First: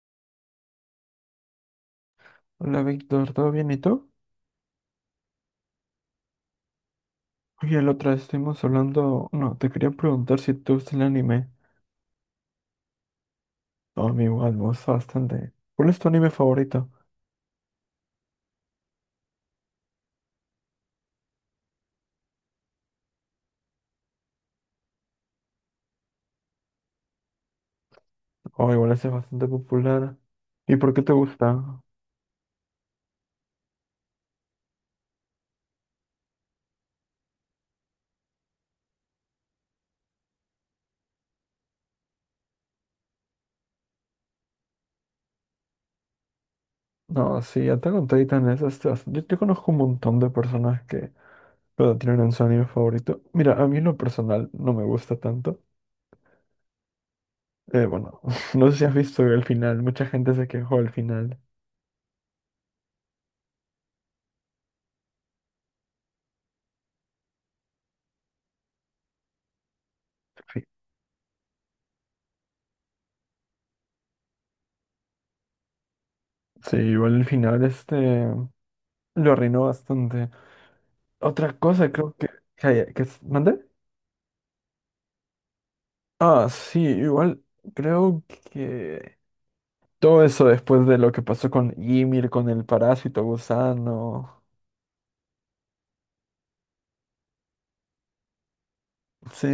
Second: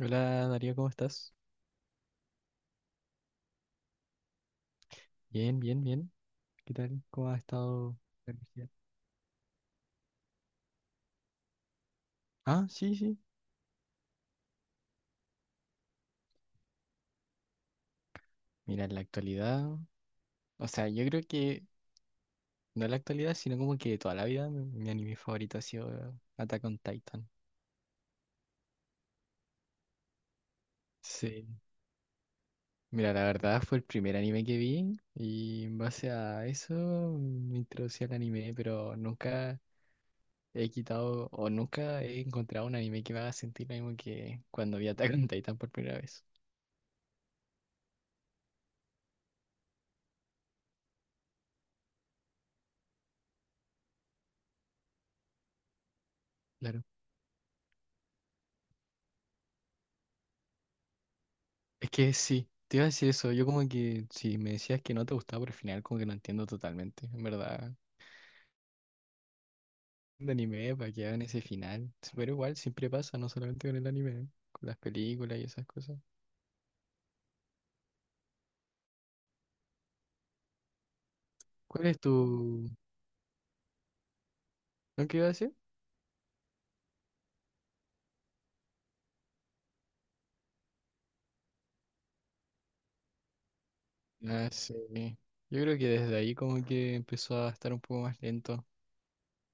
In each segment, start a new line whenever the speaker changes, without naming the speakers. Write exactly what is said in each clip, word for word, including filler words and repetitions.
Hola Darío, ¿cómo estás?
Hola Víctor, ¿todo bien y tú?
Bien, bien, bien. ¿Qué tal? ¿Cómo ha
Oye, la
estado
otra vez
la
estuvimos
energía?
hablando. No, te quería preguntar si te gusta el anime.
Ah, sí, sí.
No, a mí igual me gusta bastante. ¿Cuál es tu anime favorito?
Mira, en la actualidad, o sea, yo creo que no en la actualidad, sino como que toda la vida mi, mi anime favorito ha sido eh, Attack on Titan.
Oh, igual ese es bastante popular. ¿Y por qué te
Sí.
gusta?
Mira, la verdad fue el primer anime que vi y en base a eso me introducí al anime, pero nunca he quitado o nunca he encontrado un anime que me haga sentir lo mismo que cuando vi Attack on Titan por primera vez.
No, sí, Attack on Titan es este, bast- Yo, yo conozco un montón de personas que lo tienen en su anime favorito. Mira, a mí en lo personal no me gusta tanto.
Claro.
Eh, bueno, no sé si has visto el final. Mucha gente se quejó del final.
Es que sí, te iba a decir eso. Yo como que si me decías que no te gustaba por el final, como que no entiendo totalmente. En verdad, de
Sí.
anime, para que hagan ese final. Pero igual, siempre pasa, no solamente con el anime, con las películas y esas cosas.
Sí, igual el final este lo arruinó bastante. Otra
¿Cuál
cosa
es
creo que...
tu...
Que, que ¿mande?
¿No que iba a decir?
Ah, sí, igual creo que todo eso después de lo que pasó con Ymir, con el parásito gusano.
Ah, sí. Yo creo que desde ahí como que empezó a estar un poco más lento.
Sí,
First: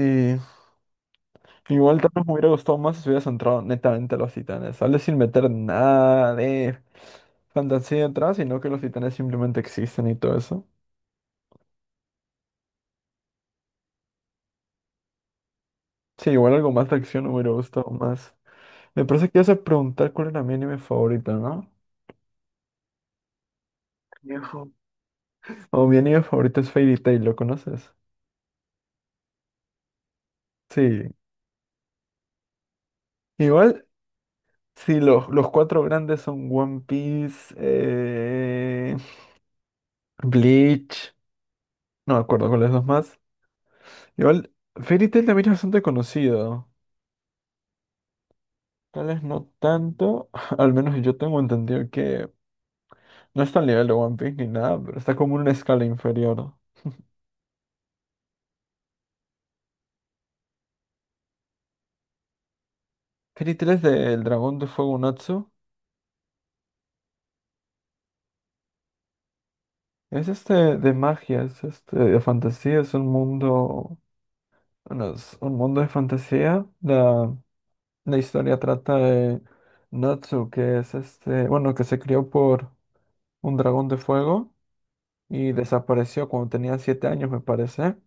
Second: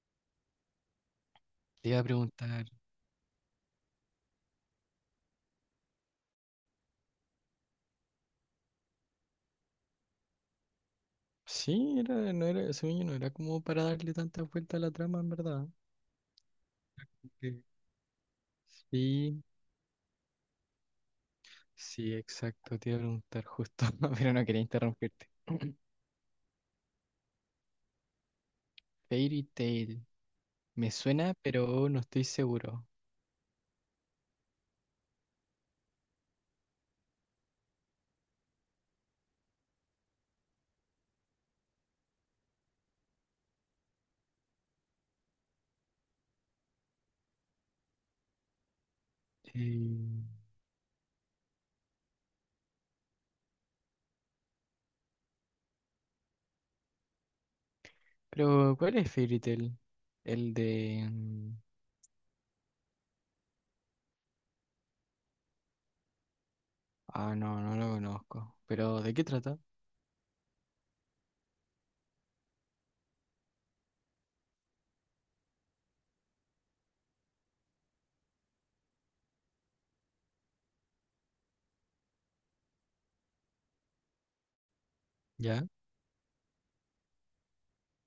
Te iba
igual
a
tal vez me hubiera
preguntar.
gustado más si hubieras entrado netamente a los titanes. Sale sin meter nada de fantasía atrás, sino que los titanes simplemente existen y todo eso.
Sí, era, no era, según yo no era como para darle tantas vueltas a la trama, en verdad.
Sí, igual algo más de acción me hubiera
Porque
gustado más. Me parece que
sí.
ibas a preguntar cuál era mi anime favorito, ¿no?
Sí, exacto, te iba a preguntar justo, pero no quería
Viejo.
interrumpirte.
O mi anime favorito es Fairy Tail, ¿lo conoces?
Fairy Tail, me
Sí.
suena, pero no estoy seguro.
Igual, si los, los cuatro grandes son One Piece, eh, Bleach, no me acuerdo cuáles dos más. Igual, Fairy Tail también es bastante conocido. Tal vez no
Eh,
tanto, al menos yo tengo entendido que no está al nivel de One Piece ni nada, pero está como en una escala inferior.
pero, ¿cuál es Fairy Tail? El de... mm,
Fairy Tail es del dragón de fuego Natsu.
ah, no, no lo conozco. Pero, ¿de qué trata?
Es este de magia, es este de fantasía, es un mundo, bueno, es un mundo de fantasía. la La historia trata de Natsu, que es este, bueno, que se crió por un dragón de fuego y
¿Ya?
desapareció cuando tenía siete años, me parece.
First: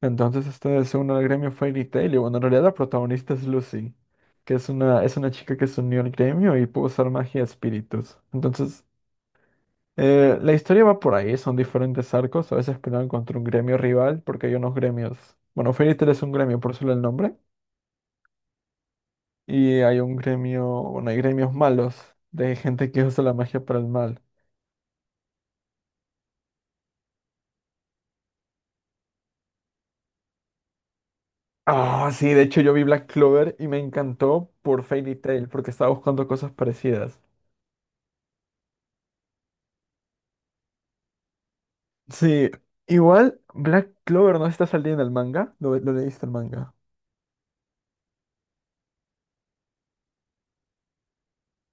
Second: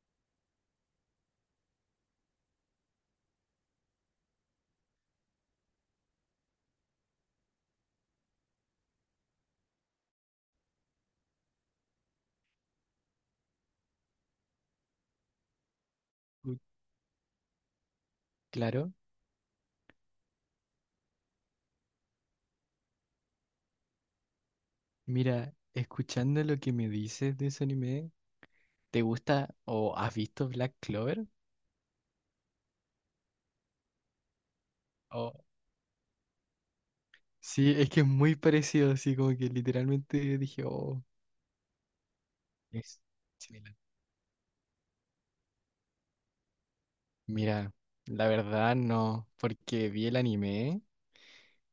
Entonces este se une al gremio Fairy Tail y bueno, en realidad la protagonista es Lucy, que es una, es una chica que se unió al gremio y pudo usar magia de espíritus. Entonces, eh, la historia va por ahí, son diferentes arcos, a veces pelean contra un gremio rival, porque hay unos gremios. Bueno, Fairy Tail es un
Uy,
gremio, por solo el nombre.
claro.
Y hay un gremio, bueno, hay gremios malos de gente que usa la magia para el mal.
Mira, escuchando lo que me dices de ese anime, ¿te gusta o has visto Black Clover?
Ah, sí, de hecho yo vi Black Clover y me encantó por Fairy
O...
Tail porque estaba buscando cosas parecidas.
sí, es que es muy parecido, así como que literalmente dije, oh,
Sí,
es
igual
similar.
Black Clover no está saliendo en el manga, lo, lo leíste el manga.
Mira, la verdad no, porque vi el anime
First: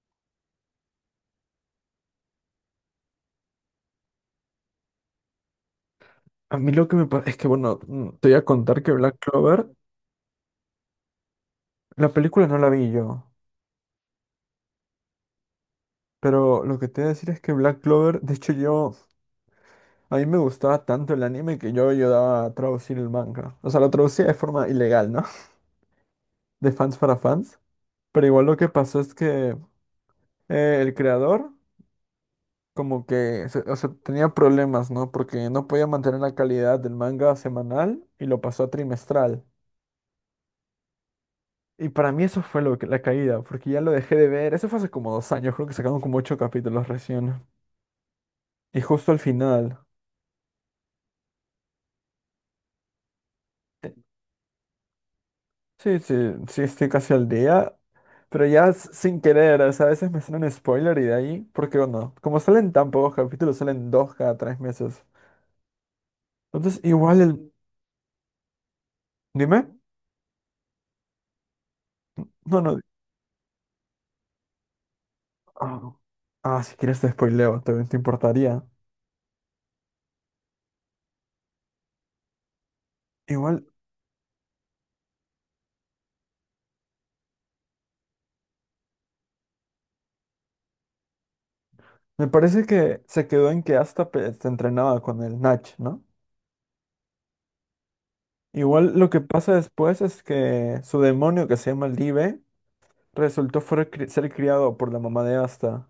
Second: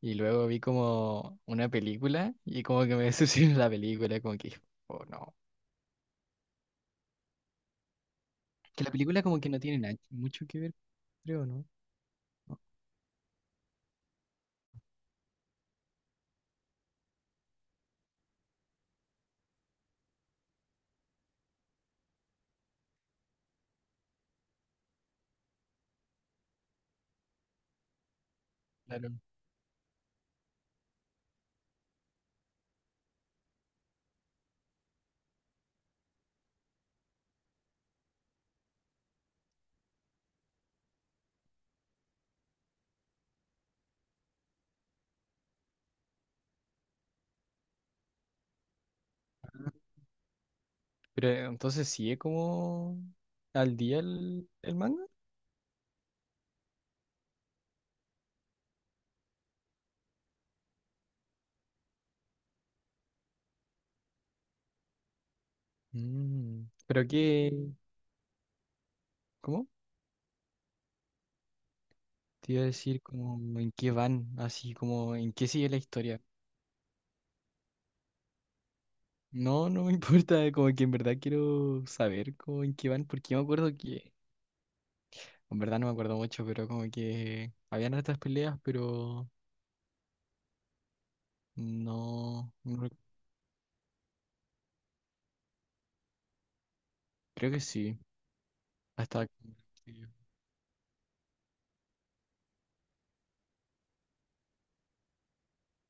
y luego vi como una película y como que me decepcionó la película, como que, oh no.
A mí lo que me pasa es que, bueno, mm, te voy a contar
Que la
que Black
película como que no
Clover,
tiene na- mucho que ver, creo, ¿no?
la película no
No,
la vi yo, pero lo que te voy a decir es que Black Clover, de hecho yo, a mí me gustaba tanto el anime que yo ayudaba a traducir el manga. O sea, lo traducía de forma ilegal, ¿no? De fans para fans. Pero igual lo que pasó es
claro.
que eh, el creador como que, se- o sea, tenía problemas, ¿no? Porque no podía mantener la calidad del manga semanal y lo pasó a trimestral. Y para mí eso fue lo que, la caída, porque ya lo dejé de ver. Eso fue hace como dos años, creo que sacaron como ocho capítulos recién. Y justo al final.
Pero entonces sí es como al
eh,
día el, el manga.
Sí, sí, sí, estoy casi al día. Pero ya s- sin querer, o sea, a veces me salen spoiler y de ahí, porque bueno, como salen tan pocos capítulos, salen dos cada tres meses.
Mm,
Entonces,
pero
igual el,
qué, ¿cómo?
dime.
Te iba
No,
a
no.
decir como en qué van, así como en qué sigue la
Ah,
historia.
Ah, si quieres te spoileo, también te importaría.
No, no me importa, como que en verdad quiero saber como en qué van, porque yo me
Igual,
acuerdo que en verdad no me acuerdo mucho, pero como que habían hartas peleas, pero
me
no,
parece
no rec-
que se quedó en que hasta se entrenaba con el Nach, ¿no?
creo que sí.
Igual lo que
Hasta que...
pasa después es que su demonio que se llama Live resultó fuera cri- ser criado por la mamá de Asta.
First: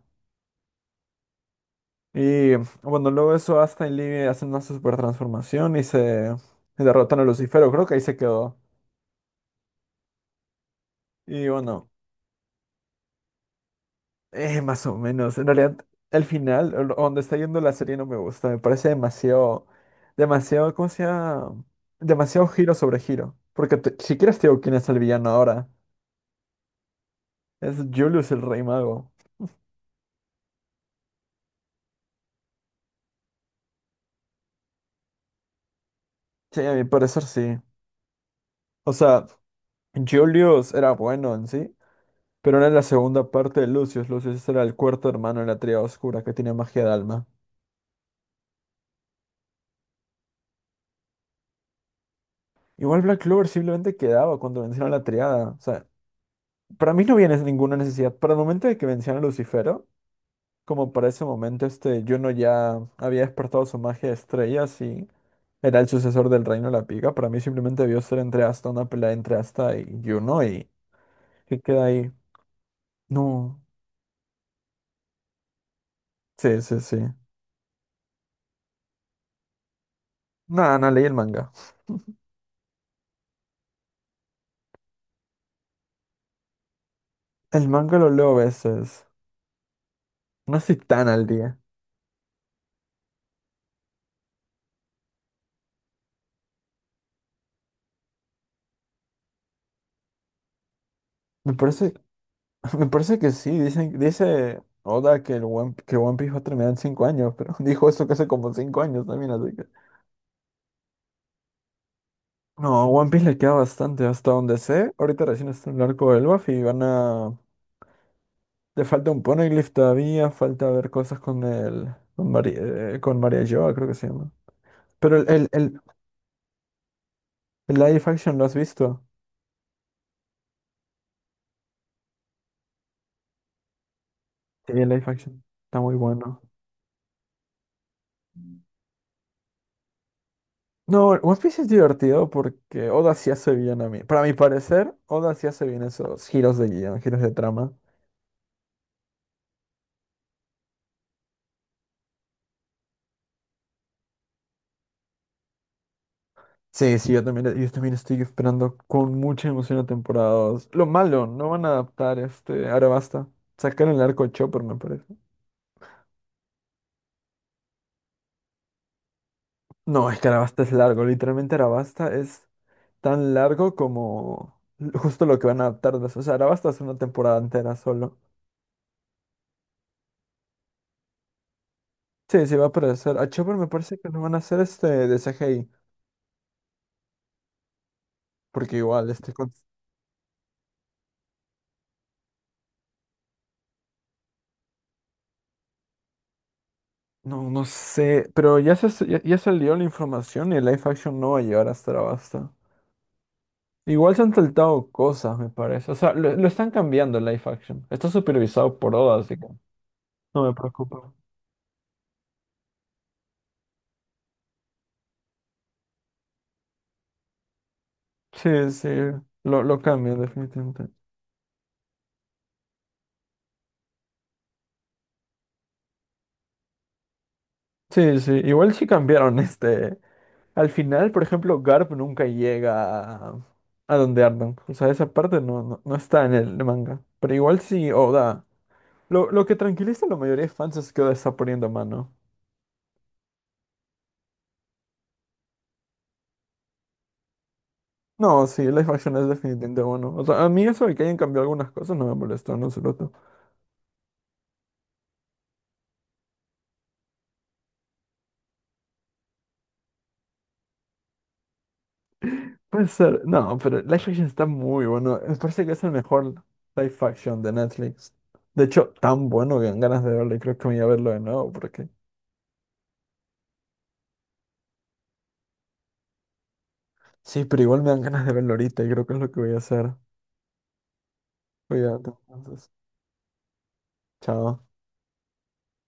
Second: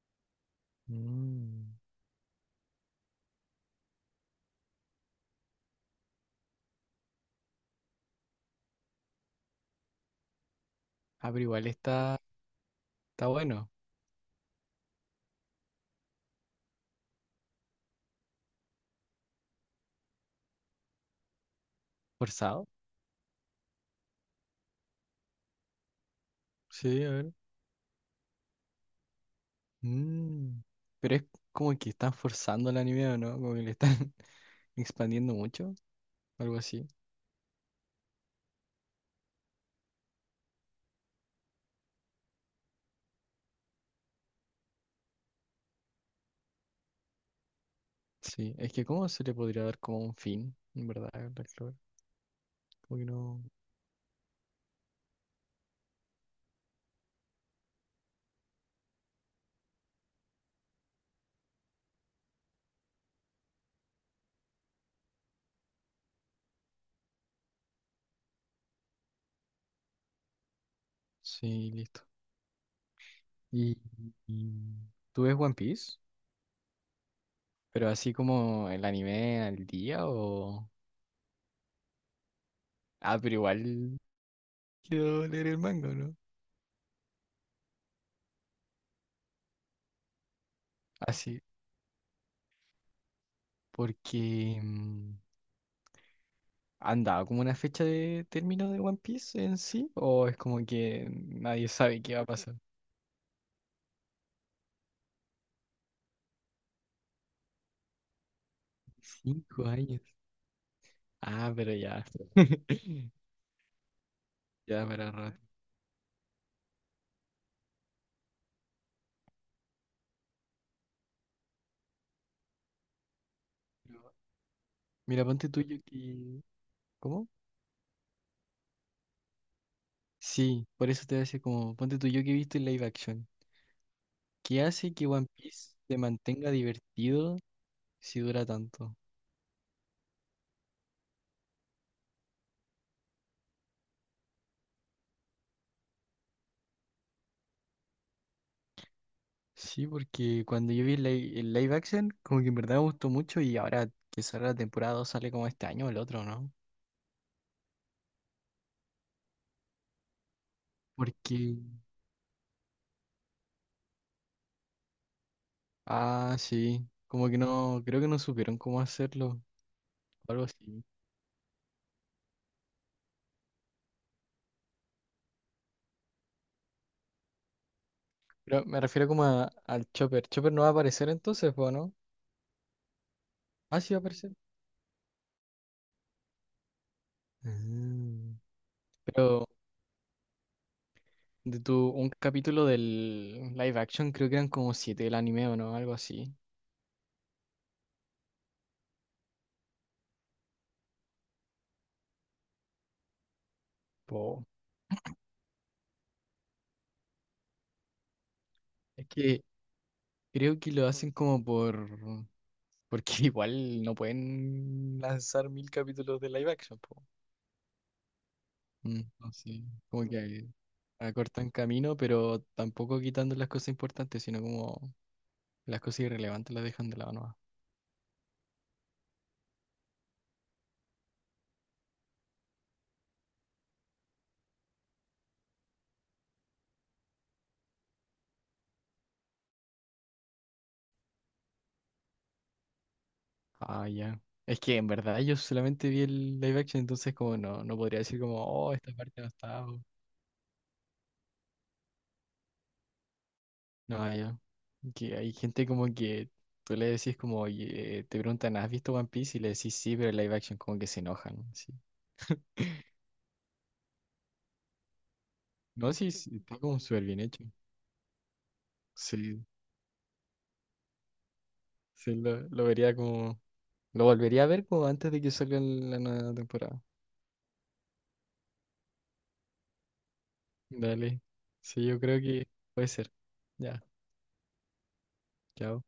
mm.
Y bueno, luego eso Asta y Live hacen una super transformación y se derrotan a Lucifero, creo que ahí se quedó.
Ah, pero
Y
igual
bueno.
está, está bueno.
Eh, más o menos. En realidad, el final, o lo- donde está yendo la serie no me gusta. Me parece demasiado, demasiado, ¿cómo se llama? Demasiado
¿Forzado?
giro sobre giro. Porque te- si quieres te digo quién es el villano ahora.
Sí, a ver.
Es Julius el Rey Mago.
Mm. Pero es como que están forzando el anime, ¿o no? Como que le están expandiendo mucho, algo
Sí, a mi
así.
parecer sí. O sea, Julius era bueno en sí, pero era la segunda parte de Lucius. Lucius era el cuarto hermano en la triada oscura que tiene magia de alma.
Sí, es que cómo se le podría dar como un fin, en verdad, a Black Clover. Como
Igual
que
Black
no.
Clover simplemente quedaba cuando vencieron la triada. O sea, para mí no había nes- ninguna necesidad. Para el momento de que vencieron a Lucifer como para ese momento este Juno ya había despertado su magia de estrellas y era el sucesor del Reino de la Pica, para mí simplemente debió ser entre Asta, una pelea entre Asta y Juno y que
Sí,
queda
listo.
ahí. No,
¿Y, y tú ves One Piece?
sí, sí, sí.
Pero así como el anime al día o...
Nada, no leí el manga.
ah, pero igual quiero leer el manga, ¿no?
El manga lo leo a veces. No estoy tan al
Así,
día.
porque mm, ¿han dado como una fecha de término de One Piece en sí? ¿O es como que
Me
nadie
parece,
sabe qué va a pasar?
me parece que sí, dicen, dice Oda que el One, que One Piece va a terminar en cinco años, pero dijo eso que hace como cinco años también, así.
Cinco años. Ah, pero ya.
No, a One Piece le queda bastante hasta donde
Ya
sé.
para
Ahorita
rato.
recién está en el arco del Luffy y van a... Le falta un Poneglyph todavía, falta ver cosas con el... con, Mari- eh, con María Joa, creo que
Pero
se llama. Pero
mira,
el, el,
ponte tuyo
el,
que... ¿cómo?
el live action, ¿lo has visto?
Sí, por eso te hace como... ponte tú yo que he visto el live action. ¿Qué
Sí, el
hace
live
que One
action
Piece
está muy
se
bueno.
mantenga divertido si dura tanto?
No, One Piece es divertido porque Oda sí hace bien a mí. Para mi parecer, Oda sí hace bien esos giros de guión, giros de trama.
Sí, porque cuando yo vi el li- el live action, como que en verdad me gustó mucho y ahora que sale la temporada dos sale como este año o el otro, ¿no?
Sí, sí, yo también, yo también estoy esperando con mucha emoción la temporada dos. Lo malo,
Porque,
no van a adaptar este Arabasta. Sacaron el arco de Chopper, me parece.
ah, sí, como que no, creo que no supieron cómo hacerlo,
No, es que
o algo
Arabasta es
así.
largo. Literalmente Arabasta es tan largo como justo lo que van a adaptar. De eso. O sea, Arabasta es una temporada entera solo.
Pero me refiero como a- al Chopper. ¿Chopper no va a aparecer entonces, po, no?
Sí, sí, va a aparecer. A Chopper me
Ah, sí va
parece
a
que no
aparecer.
van a hacer este de C G I.
Ah,
Porque igual, este...
pero
con-
de tu, un capítulo del live action creo que eran como siete del anime o no, algo así.
no, no sé. Pero ya, se, ya, ya salió la información y el live action no va a llegar hasta Arabasta. Igual se han
Po.
saltado cosas, me parece. O sea, lo, lo están cambiando el live action. Está supervisado por
Es
Oda, así
que
que no me
creo que lo hacen
preocupa.
como por... porque igual no pueden lanzar mil capítulos de live action, po.
Sí, sí,
Mm, no sé,
lo, lo
como
cambian
que
definitivamente.
acortan camino, pero tampoco quitando las cosas importantes, sino como las cosas irrelevantes las dejan de lado nomás.
Sí, sí, igual sí cambiaron este. Al final, por ejemplo, Garp nunca llega a, a donde andan. O sea, esa parte no, no, no está en el manga. Pero igual sí, Oda. Lo, lo que tranquiliza a la mayoría de fans es que Oda está poniendo mano.
Ah, ya. Es que en verdad yo solamente vi el live action, entonces como no, no podría decir como,
No, sí,
oh,
live
esta
action
parte no
es
está.
definitivamente
O...
bueno. O sea, a mí eso de que hayan cambiado algunas cosas no me molestó, no se.
no, ah, ya. Que hay gente como que tú le decís como, oye, te preguntan, ¿has visto One Piece? Y le decís sí, pero el live action como que se enojan. Así.
Puede ser. No, pero Life Action está muy bueno. Me parece que es el
No, sí, sí,
mejor
está como
live
súper bien
action
hecho.
de Netflix. De hecho, tan
Sí.
bueno que dan ganas de verlo y creo que me voy a verlo de nuevo porque...
Sí, lo, lo vería como. Lo volvería a ver como antes de que salga la nueva temporada.
Sí, pero igual me dan ganas de verlo ahorita y creo que es lo que voy a hacer.
Dale. Sí, yo
Cuídate,
creo que
entonces.
puede ser. Ya,
Chao.
chao.